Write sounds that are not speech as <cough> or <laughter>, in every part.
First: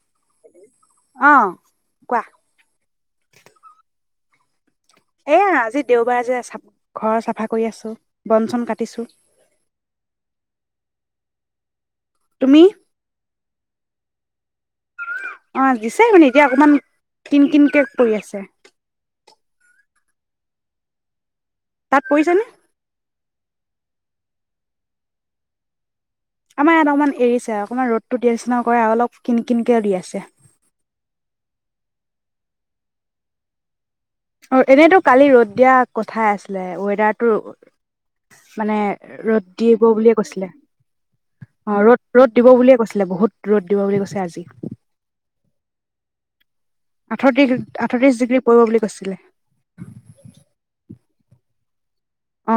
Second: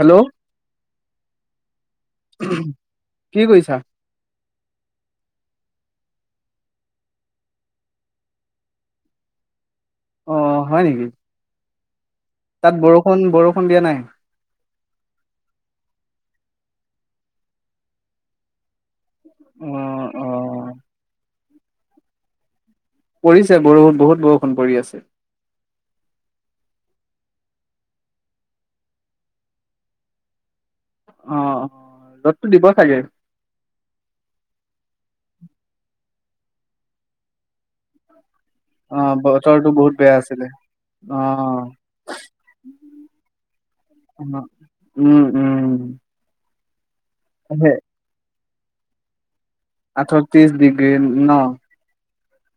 Hello অ', কোৱা কি কৰিছা এয়া আজি দেওবাৰ যে, চাফ-ঘৰ চাফা কৰি আছোঁ, বন চন কাটিছোঁ। অ', হয়, নেকি? তুমি তাত বৰষুণ বৰষুণ <unintelligible> দিয়া নাই? অ দিছে মানে এতিয়া অকণমান কিন কিনকে পৰি আছে অ অ তাত পৰিছে নে পৰিছে বৰষুণ বহুত বৰষুণ পৰি আছে আমাৰ ইয়াত অকমান এৰিছে আৰু অকণমান ৰ'দতটো দিয়া নিচিনা কৰে আৰু অলপ কিন কিনকেও দি আছে অ ৰ'দটো দিব চাগে অ এনেইতো কালি ৰ'দ দিয়া কথাই আছিলে ৱেডাৰটো মানে অ ৰ'দ বতৰটো দিব বহুত বুলিয়ে বেয়া আছিলে। কৈছিলে, অ অ ৰ'দ ৰ'দ দিব বুলিয়ে কৈছিলে বহুত ৰ'দ দিব বুলি কৈছে অ আজি উম উম আঠতি সে আঠত্ৰিশ ডিগ্ৰী পৰিব বুলি কৈছিলে। আঠত্ৰিশ ডিগ্ৰী ন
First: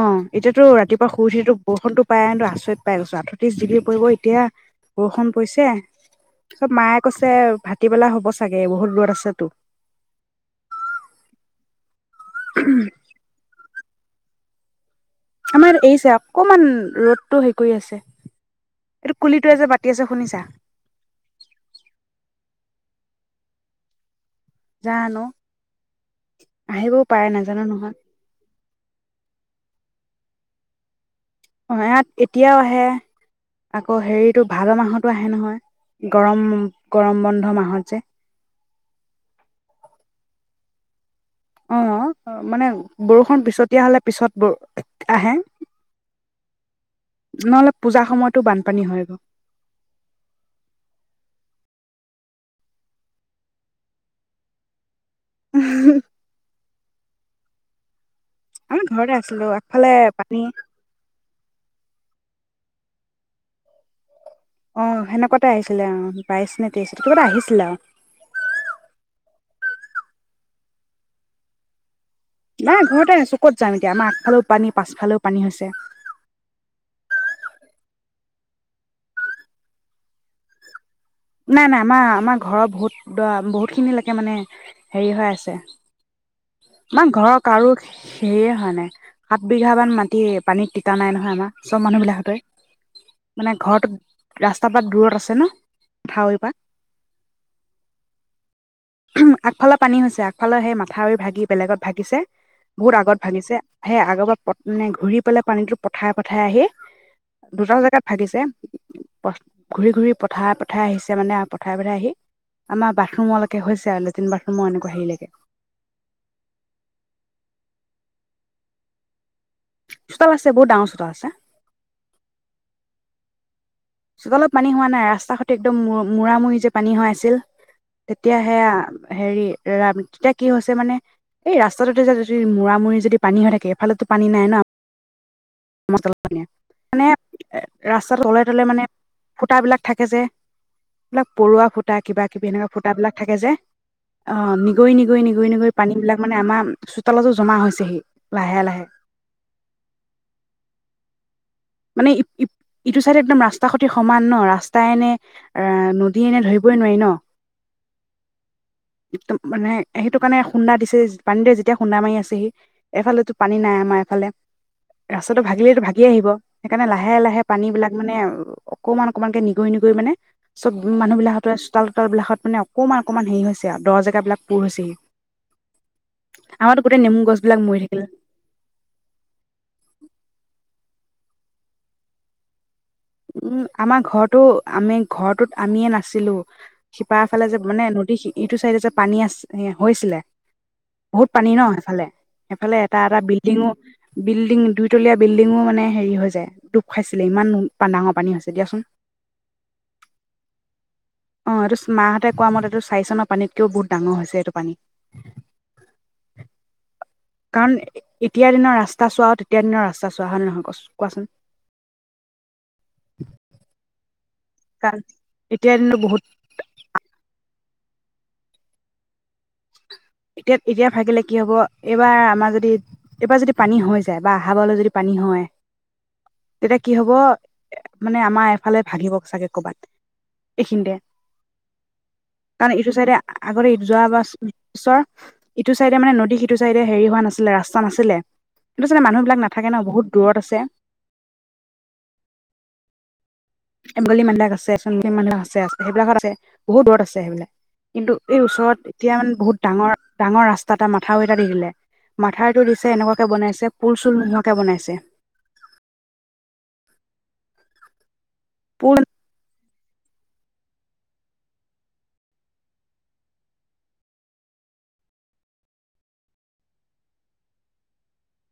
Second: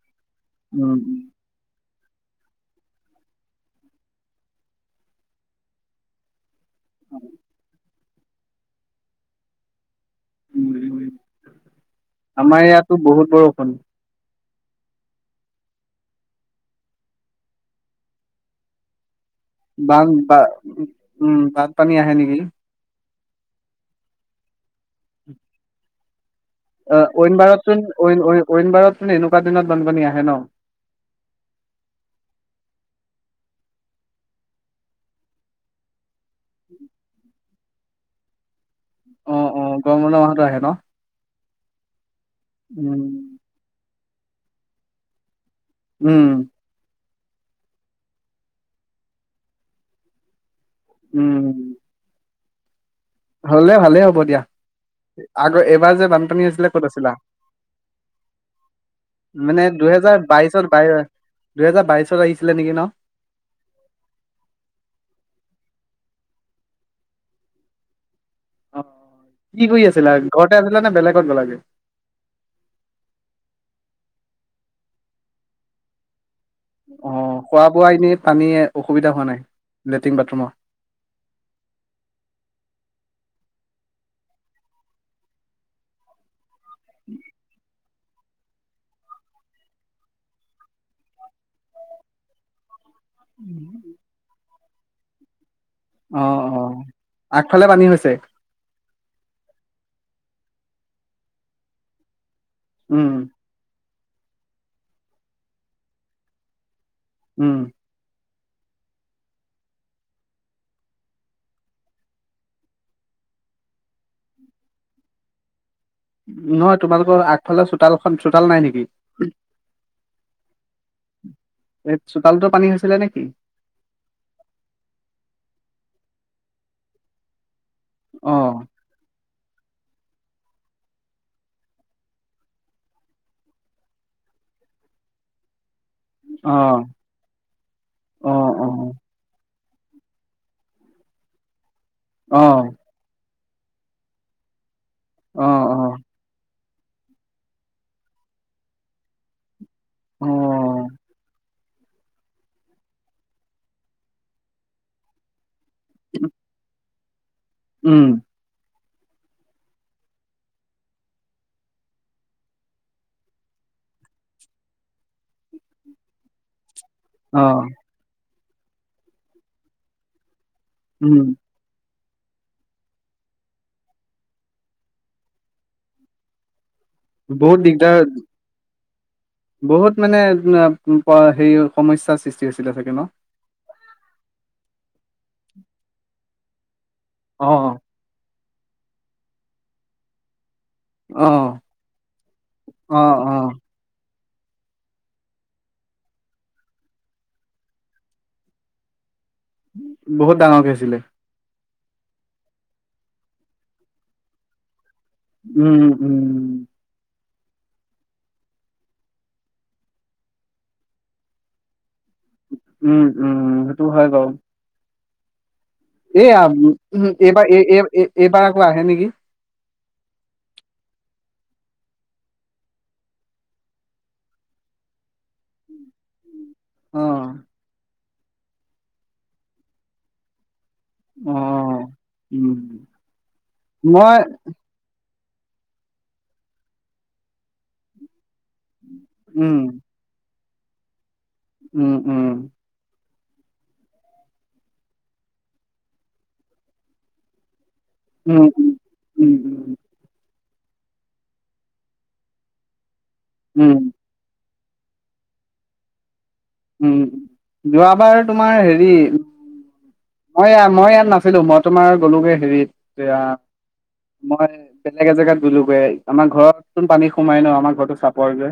অ এতিয়াটো উম ৰাতিপুৱা শুই উঠিটো বৰষুণটো পাই কিন্তু আচৰিত পাই গৈছো আঠত্ৰিশ ডিগ্ৰী পৰিব এতিয়া বৰষুণ পৰিছে পিছত মায়ে কৈছে ভাত হিপেলাই হ'ব চাগে বহুত দূৰত আছেটো আমাৰ ইয়াতো বহুত বৰষুণ আমাৰ এৰিছে অকমান ৰ'দতটো হেৰি কৰি আছে, এইটো কুলিটোৱে যে মাতি আছে বান বা শুনিছা উম বানপানী আহে নেকি জানো আহিবও অ পাৰে ঐন বাৰত নাজানো চোন নহয় ঐন ঐন ঐন বাৰত চোন এনেকুৱা দিনত বানপানী আহে হে ন অ ইয়াত এতিয়াও আহে, আকৌ হেৰিটো ভাদ মাহটো আহে নহয় গৰম গৰম বন্ধ মাহ মাহত যে অ অ গৰম বন্ধ মাহটো আহে ন অ অ মানে উম বৰষুণ পিছতীয়া হ'লে পিছত বৰ আহে। উম নহলে পূজাৰ সময়তো বানপানী হয় গ উম। হলে ভালে হ'ব দিয়া। আগৰ এইবাৰ যে বানপানী আছিলে ক'ত আছিলা? আমি ঘৰতে আছিলো মানে আগফালে দুহেজাৰ পানী বাইশৰ বাই দুহেজাৰ বাইশত আহিছিলে নেকি ন? অঁ সেনেকুৱাতে আহিছিলে অ, বাইশ নে তে্ৰশ কিবা এটা আহিছিলে আৰু। অ', কি কৰি আছিলা ঘৰতে আছিলা নে বেলেগত গলাগে? নাই ঘৰতে আছো, ক'ত যাম এতিয়া আমাৰ আগফালেও পানী পাছফালেও পানী হৈছে। অ', খোৱা-বোৱা এনেই পানী অসুবিধা হোৱা নাই লেট্ৰিন বাথৰুমৰ? নাই, নাই আমাৰ আমাৰ ঘৰৰ বহুত দৰা বহুতখিনিলৈকে মানে হেৰি হৈ আছে আমাৰ ঘৰৰত কাৰো সেয়ে হয় নাই, সাত বিঘা মান মাটি পানীত তিতা নাই নহয় আমাৰ চব মানুহ বিলাকতে মানে ঘৰত ৰাস্ত কাবা- দূৰত আছে ন? মথাউৰিৰ অ', পৰা অ, আগফালে পানী হৈছে। আগফালৰ পানী হৈছে, আগফালৰ সেই মাথাউৰি ভাগি বেলেগত ভাগিছে বহুত উম আগত ভাঙিছে। সে আগৰ পৰা পে ঘূৰি পেলাই পানীতো পথাৰে-পথাৰে আহি উম দুটা জেগাত ভাগিছে। ঘুৰি-ঘুৰি পথাৰে-পথাৰে আহিছে মানে, পথাৰে পথাৰে আহি আমাৰ বাথৰুমলৈে হৈছে আৰু লেট্ৰিন-বাথৰুমৰ এনেকুৱা হেৰিলৈকে নহয় তোমালোকৰ আগফালে চোতালখন, চোতাল নাই নেকি? চোতাল আছে, বহুত ডাঙৰ চোতাল আছে। এই চোতালতো পানী হৈছিলে নেকি? চোতালত পানী হোৱা নাই ৰাস্তা সতে মূৰা মূৰি যে পানী হোৱা আছিল। অ তেতিয়া সেয়া হেৰি তেতিয়া কি হৈছে মানে, এই ৰাস্তাটোতে যদি মৰা-মূৰি যদি পানী হৈ থাকে এফালতো পানী নাই ন। লন, অ মানে ৰাস্তাত অ তলে তলে অ মানে ফুটা বিলাক থাকে যে, এইবিলাক পৰুৱা ফু ফুটা অ কিবা-কিবি এনেুৱা ফুটাবিলাক থাকে যে। অ', নি গৈ অ অ নিগৈ-নিগৈ-নিগৈ পানীবিলাক মানে আমাৰ চোতালতো জমা হৈছেহি, লাহে-লাহে। অ <unintelligible> মানে ই-ইটো চাইডে একদম ৰাস্তাৰ সতি সমান ন ৰাস্তাই এনে এ, নদী এনে ধৰিবই নোৱাৰি ন। উম একম মানে সেইটো কাৰণে খুন্দা দিছে পানী দৰে যেতিয়া খুন্দা মাৰি আছেহি এফালো পানী নাই আমাৰ এফালে ৰাস্তাটো ভাগিলেইেতো ভাগি আহিব সেইকাৰণে লাহে লাহে অ পানীবিলাক মানে অকমান অকমানকে নিগৰি নিগৰি মানে চব উম মানুহবিলাকত চোতাল বিলাকত মানে অকমান অকমান হেৰি হৈছে আৰু দহ জেগ বিলাক পূুৰ হৈছেহি আমাৰতো গোটেই নেমু গছ বহুত বিলাক মৰি দিগদাৰ থাকিলে বহুত মানে সে সমস্যাৰ সৃষ্টি হৈছিলে চাগে ন উম আমাৰ ঘৰটো আমি ঘৰটোত আমিয়ে নাছিলো শিপা অ এফালে যে মানে নদী শি এইটো চাইডে যে পানী আ হৈছিলে অ বহুত পানী ন সেইফালে সেইফালে এটা এটা অ বিল্ডিঙো বিল্ডিং দুইতলীয়া বিল্ডিঙো মানে হেৰি হৈ যায় ডুখ খাইছিলে ইমান প ডাঙৰ পানী হৈছে দিয়াচোন বহুত ডাঙৰকে আছিলে অ এইটো মাহঁতে কোৱা মতে এইটো চাৰি চনৰ পানীতকেও বহুত ডাঙৰ হৈছে এইটো পানী উম উম উম কাৰণ এতিয়াৰ দিনৰ ৰাস্তা চোৱা তেতিয়াৰ দিনৰ ৰাস্তা চোৱা হল নহয় ক কোৱাচোন উম উম সেইটো হয় বাও তাত এ এবাৰ এ এই এইবাৰ আকৌ আহে নেকি এতিয়া এতিয়া ভাগিলে কি হ'ব এইবাৰ আমাৰ যদি এইবাৰ যদি পানী হৈ যায় বা আহাবাৰলৈ যদি পানী হয় তেতিয়া কি অ হব মানে আমাৰ এফালে ভাগিব চাগে কৰ'বাত এইখিনিতে অ উম কাৰণ এইটো চাইডে আগতে যোৱা মই বা চৰ ইটো চাইডে মানে নদী সিটো চাইডে হেৰি হোৱা নাছিলে ৰাস্তা নাছিলে অ চলতে মানুবিলাক উম নাথাকে নহু দূৰত আছে আছে উম উম এমলী মান্দাক আছে চী মানদাক আছে আছে সেইবিলাকত আছে বহুত দূৰত আছে সেইবিলাক কিন্তু এই উম ওচৰত এতিয়া মানে উম বহুত উম ডাঙৰ ডাঙৰ ৰাস্তা তাটা মাথাউ এটা দি দিলে মথাউটো দিছে এনেকুৱা বনাইছে উম পুল চুল নহক বনাইছে যোৱাবাৰ তোমাৰ হেৰি পুল মই মই ইয়াত নাছিলো মই তোমাৰ গলোগে হেৰিত এয়া মই বেলেগ এজেগাত গলোগৈ আমাৰ ঘৰতোন পানী সোমাই ন আমাৰ ঘৰটো চাপৰযে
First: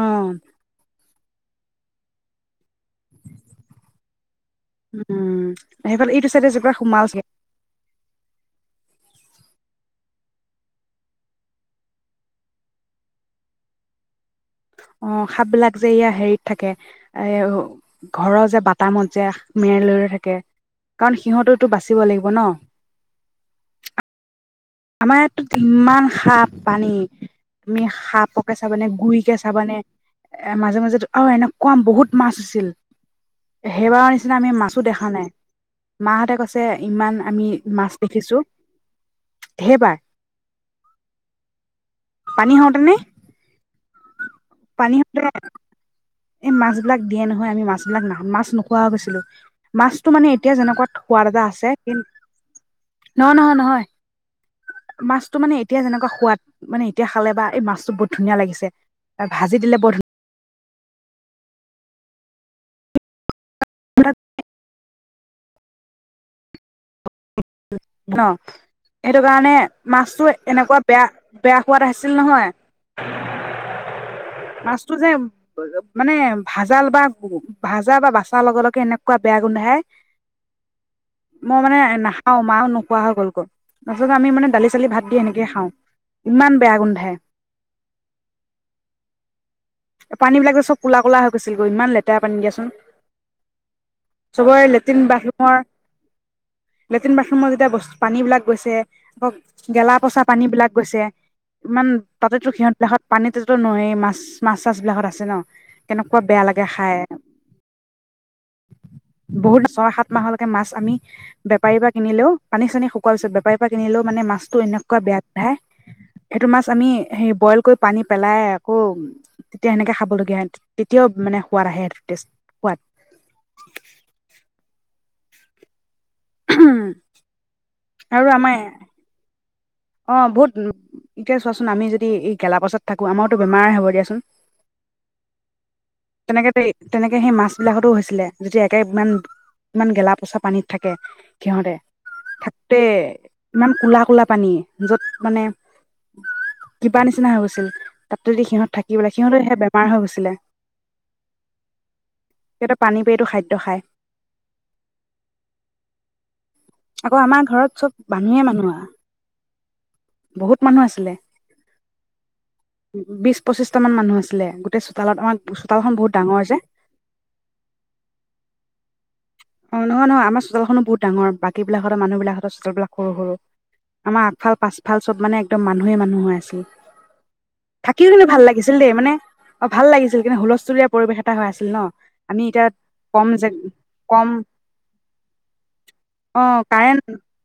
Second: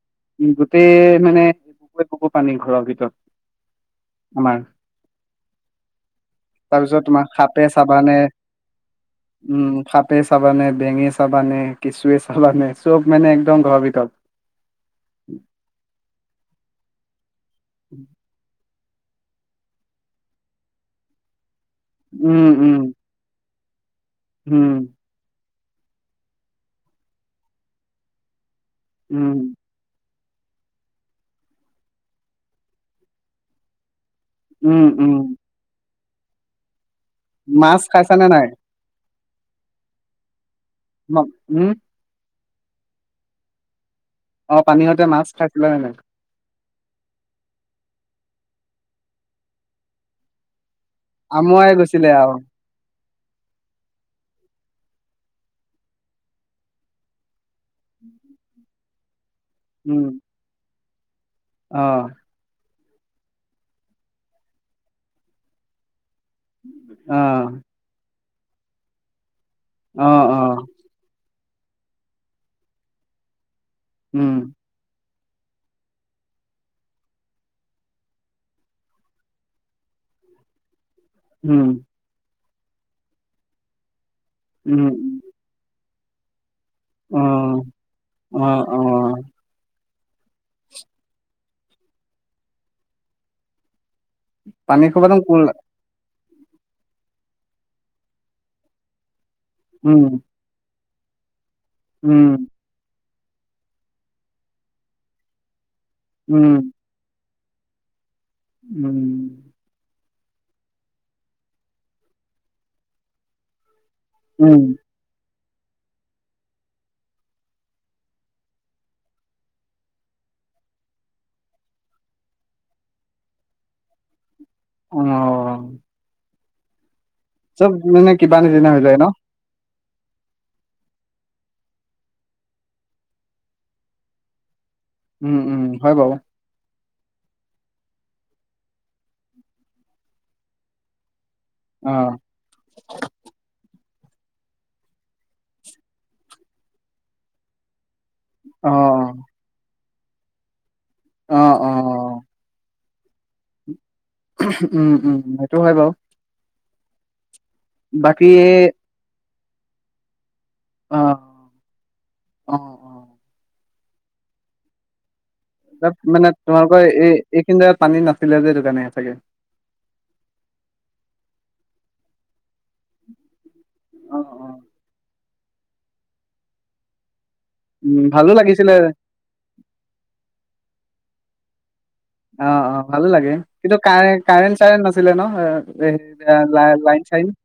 অ উ গোটেই মানে বকুৱৰে বগু পানী ঘৰৰ ভিতৰত আমাৰ উম সেইফে এইটো চাইডে যেকৰা তাৰপিছত তোমাৰ সোমালয সাপে চাবানে উম সাপে চাব নে বেঙে চাবানে কিচুৱে চাবানে চব মানে একদম ঘৰ ভিতৰত অ সাপ বিলাক যে ইয়া হেৰিত থাকে। এ ঘৰৰ যে বাট তামত যে মেৰে লৈ থাকে কাৰণ সিহঁতত টো বাচিব লাগিব উম ন উম উম আমাৰ ইয়াতো ইমান সাপ পানী তুমি সাপ চাবানে গুৰি উম কে চাবানে এ মাজে মাজেতো আৰু এনেকুৱা বহুত মাছ আছিল সেইবাৰৰ নিচনা নিচিনা আমি মাছো উম দেখা উম নাই মাহঁতে কৈছে ইমান আমি মাছ খাইছানে দেখিছো নাই সেইবাৰ ম উম পানী হওঁতেনে অ পানী পানীহতে হওঁতে মাছ খাইছিলেনে নাই। এই মাছ বিলাক দিয়ে নহয় আমি মাছ বিলাক ন মাছ নোখোৱা হৈ গৈছিলো মাছতো মানে এতিয়া যেনেকুৱা আমুৱাই গৈছিলে আৰু নহ নহয় নহয় মাছতটো মানে এতিয়া যেনেকুৱা সোৱাদ মানে এতিয়া খালে বা এই মাছটো বহুত ধুনীয়া লাগিছে ভাজি দিলে বৰ ধুনীয়া আহ প্ৰল অ অ <inaudible> ন এটো সেইটো কাৰণে অ মাছতো অ এনেকুৱা বেয়া। বেয়া খোৱাদ আহিছিল নহয় উম মাছটো যে মানে ভাজাল বা ভাজা বা বাচাৰ লগে লগে এনেকুৱা বেয়া গোন্ধাই মোৰ উম মানে এনে অ, মায়ও নোখোৱা হৈ গ'ল গ'ল। য'ত আমি মানে দালি উম চালি ভাত দি উম, এনেকৈ খাওঁ। ইমান বেয়া গোন্ধাই। অ অ অ পানী বিলাক যে চব কলা কলা হৈ গৈছিল গৈ, ইমান লেতেৰা পানী দিয়াচোন। চবৰে পানী লেট্ৰিন খোপাদম কল বাথৰুমৰ লেট্ৰিন বাথৰুমত এতিয়া বস্তু পানী বিলাক গৈছে, আক গেলা উম পচা পানী বিলাক গৈছে। ইমান, উম তাতেতো সিহঁত <unintelligible> পানীতো <unintelligible> মাছ, মাছ চাছ বিলাকত আছে ন। কেনেকুৱা বেয়া উম লাগে খাই। উম বহুত ছয় সাত মাহলেকে মাছ আমি বেপাৰীৰ পৰা কিনিলেও, পানী চানী শুকোৱাৰ পিছত বেপাৰীৰ পৰা কিনিলেও মানে উম মাছটো এনেকুৱা বেয়া <unintelligible> এইটো মাছ আমি হেৰি বইল কৰি পানী পেলাই আকৌ, তেনেকে খাবলগীয়া, তেতিয়াও মানে সোৱাদ আহে টেষ্ট সোৱাদ। অঅ <unintelligible> চব মানে আৰু কিবা আমাৰ নিচিনা হৈ যায় ন। অ, বহুত। এতিয়া চোৱাচোন আমি যদি এই গেলা পচাত থাকো আমাৰতো বেমাৰে হ'ব দিয়াচোন। উম, উম, হয় বাৰু। তেনেকে তেনেকে সেই মাছ বিলাকতো হৈছিলে যেতিয়া একে ইমান, ইমান গেলা পচা পানীত থাকে। সিহঁতে, অ <unintelligible> ইমান কোলা কোলা পানীয়ে। য'ত মানে, কিবা নিচিনা হৈ গৈছিলো। তাতো যদি সিহঁত অ থাকিবলৈ সিহঁতে সেই বেমা পাৰ হৈ গৈছিলে। অ', অ', অ। <unintelligible> পানী পাই এইটো খাদ্য খায়। উম, উম, সেইটো হয় বাৰু। আকৌ আমাৰ ঘৰত চব বাকী মানুহে মানুহ আহ বহুত মানুহ আছিলে। অহ ', বিশ -পঁচিশটা মান মানুহ আছিলে গোটেই চোতালত আমাক, ' তাত মানে, তোমাৰ পৰা এই এইখিনি জাগাত পানী নাছিলে যে, এইটো কাৰণে। <unintelligible> অ', - নহয় -নহয় আৰু চোটালখনো বহুডাঙৰ বাকী বিলাকতহে -মানুহ বিলাকত চোটালবিলাক সৰু - সৰু। অ আমাৰ অ আগফাল -পাচফাল চব মানে, - একদম মানুহেই মানুহ হৈ আছিল উম থাকিও কিন্তু ভালো ভাল লাগিছিলে লাগিছিল দেই মানে অ ভাল লাগিছিল কিন্তু হুলস্থুলীয়া পৰিৱেশ হৈ আছিল ন', আমি অ', এতিয়া -অ ', ভালো কম লাগে যে কিন্তু কাই, কম - কাৰেণ- চাৰেণ্ট নাছিলে ন', অ কাৰেণ্ট লাইন- চাইন, '-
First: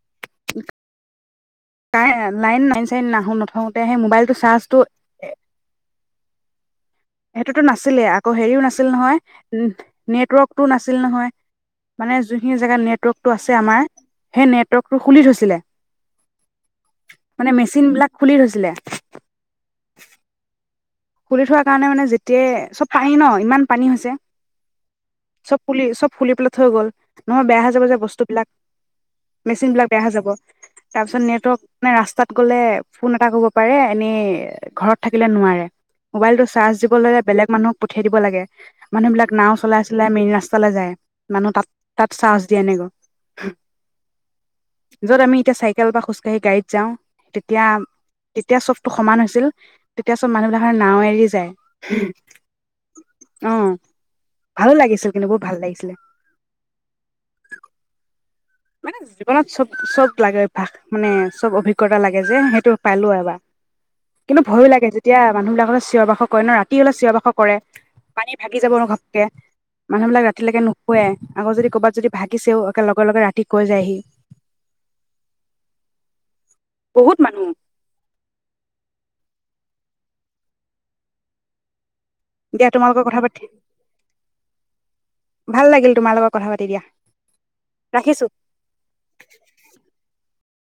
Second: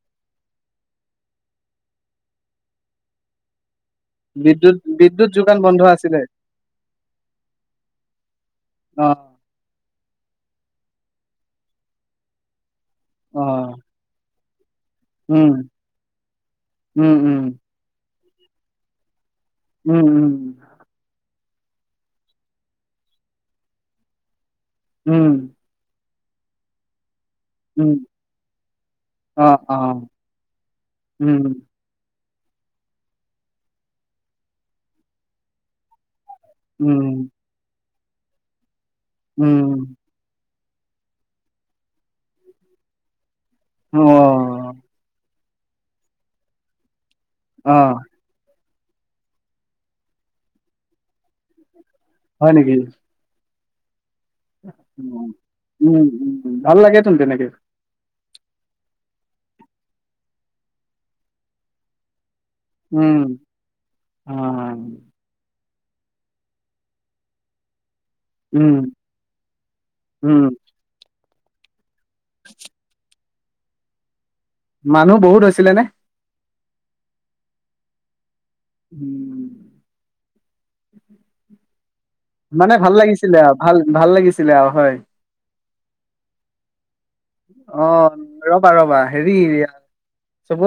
এ লাইন -মাইন চেইন নাহো নথওঁ, - বিদ্যুৎ- বিদ্যুৎ যোগান বন্ধ আছিলে। সেইটোতো নাছিলে আকৌ হেৰিও নাছিল অ নহয় উ নেটৱৰ্কটো নাছিল নহয়। মানে যোনখিনি জেগাত নেট, - পটকটো অ আছে আমাৰ সেনেট, নেটৱৰ্ক খুলি উম থৈইচিলে উম উম মানে মেচিন খুলি থৈছিলে। উম উম খুলি থোৱা কাৰণে মানে যেতিয়াই চব পানী ন', ইমান পানী হৈছে। উম চব পুলি চব', - ফুলি পেলাই থৈ গ'ল। নহয় বেয়া হৈ যাব উম যে, ' বস্তুবিলাক। অ মেচিন- অ -বিলাক বেয়া হৈ যাব, তাৰপিছত উম নেটৱৰ্ক মানে ৰাস্তাত। গ'লে ফোন এটা কৰিব পাৰে, এনে ঘৰত থাকিলে নোৱাৰে। মোবাইলটো চাৰ্জ দিবলে উম বেলেগ মানুক পঠিয়াই দিব লাগে। মানুহবিলাক নাও চলাই উম চলাই মেইন ৰাচতা পালে যায় মানুহ তাত তাত চাজ্ দিয়ে আনেগৈ অ য'ত আমি, এতিয়া, চাইকেল বা খোজ কাহি গাড়ীত যাওঁ। তেতিয়া অ তেতিয়া চব ত ', সমান হৈছিল তেতিয়া চব মানুহবিলাক', হয় নাও এৰি যায় হয় নেকি অহ', উম উম ভাল লাগেতেন তেনেকে মানে জীৱনত চব চব লাগে অভ্যাস মানে চব অভিজ্ঞতা লাগে যে সেইটো পালো উম এবাৰ অ কিন্তু ভয়ো লাগে যেতিয়া মানুহ বিলাকৰ চিঞৰ বাসৰ কৰে ন ৰাতি হ'লে চিঞ বাসৰ কৰে পানী ভাগি যাব উম নো ঘপকে মানুহ বিলাক উম ৰাতিলৈকে নুশুৱে আকৌ যদি কবাত যদি ভাগিছেও একে লগে লগে ৰাতি গজায়হি মানুহ বহুত হৈছিলে নে বহুত মানুহ উম দিয়া মানে ভাল তোমালোকৰ কথা লাগিছিলে পাতি আৰু ভাল ভাল লাগিছিল ছিলে হয় ভাল লাগিল তোমাৰ লগত কথা পাতি দিয়া অ ৰাখিছো ৰবা ৰবা হেৰিয়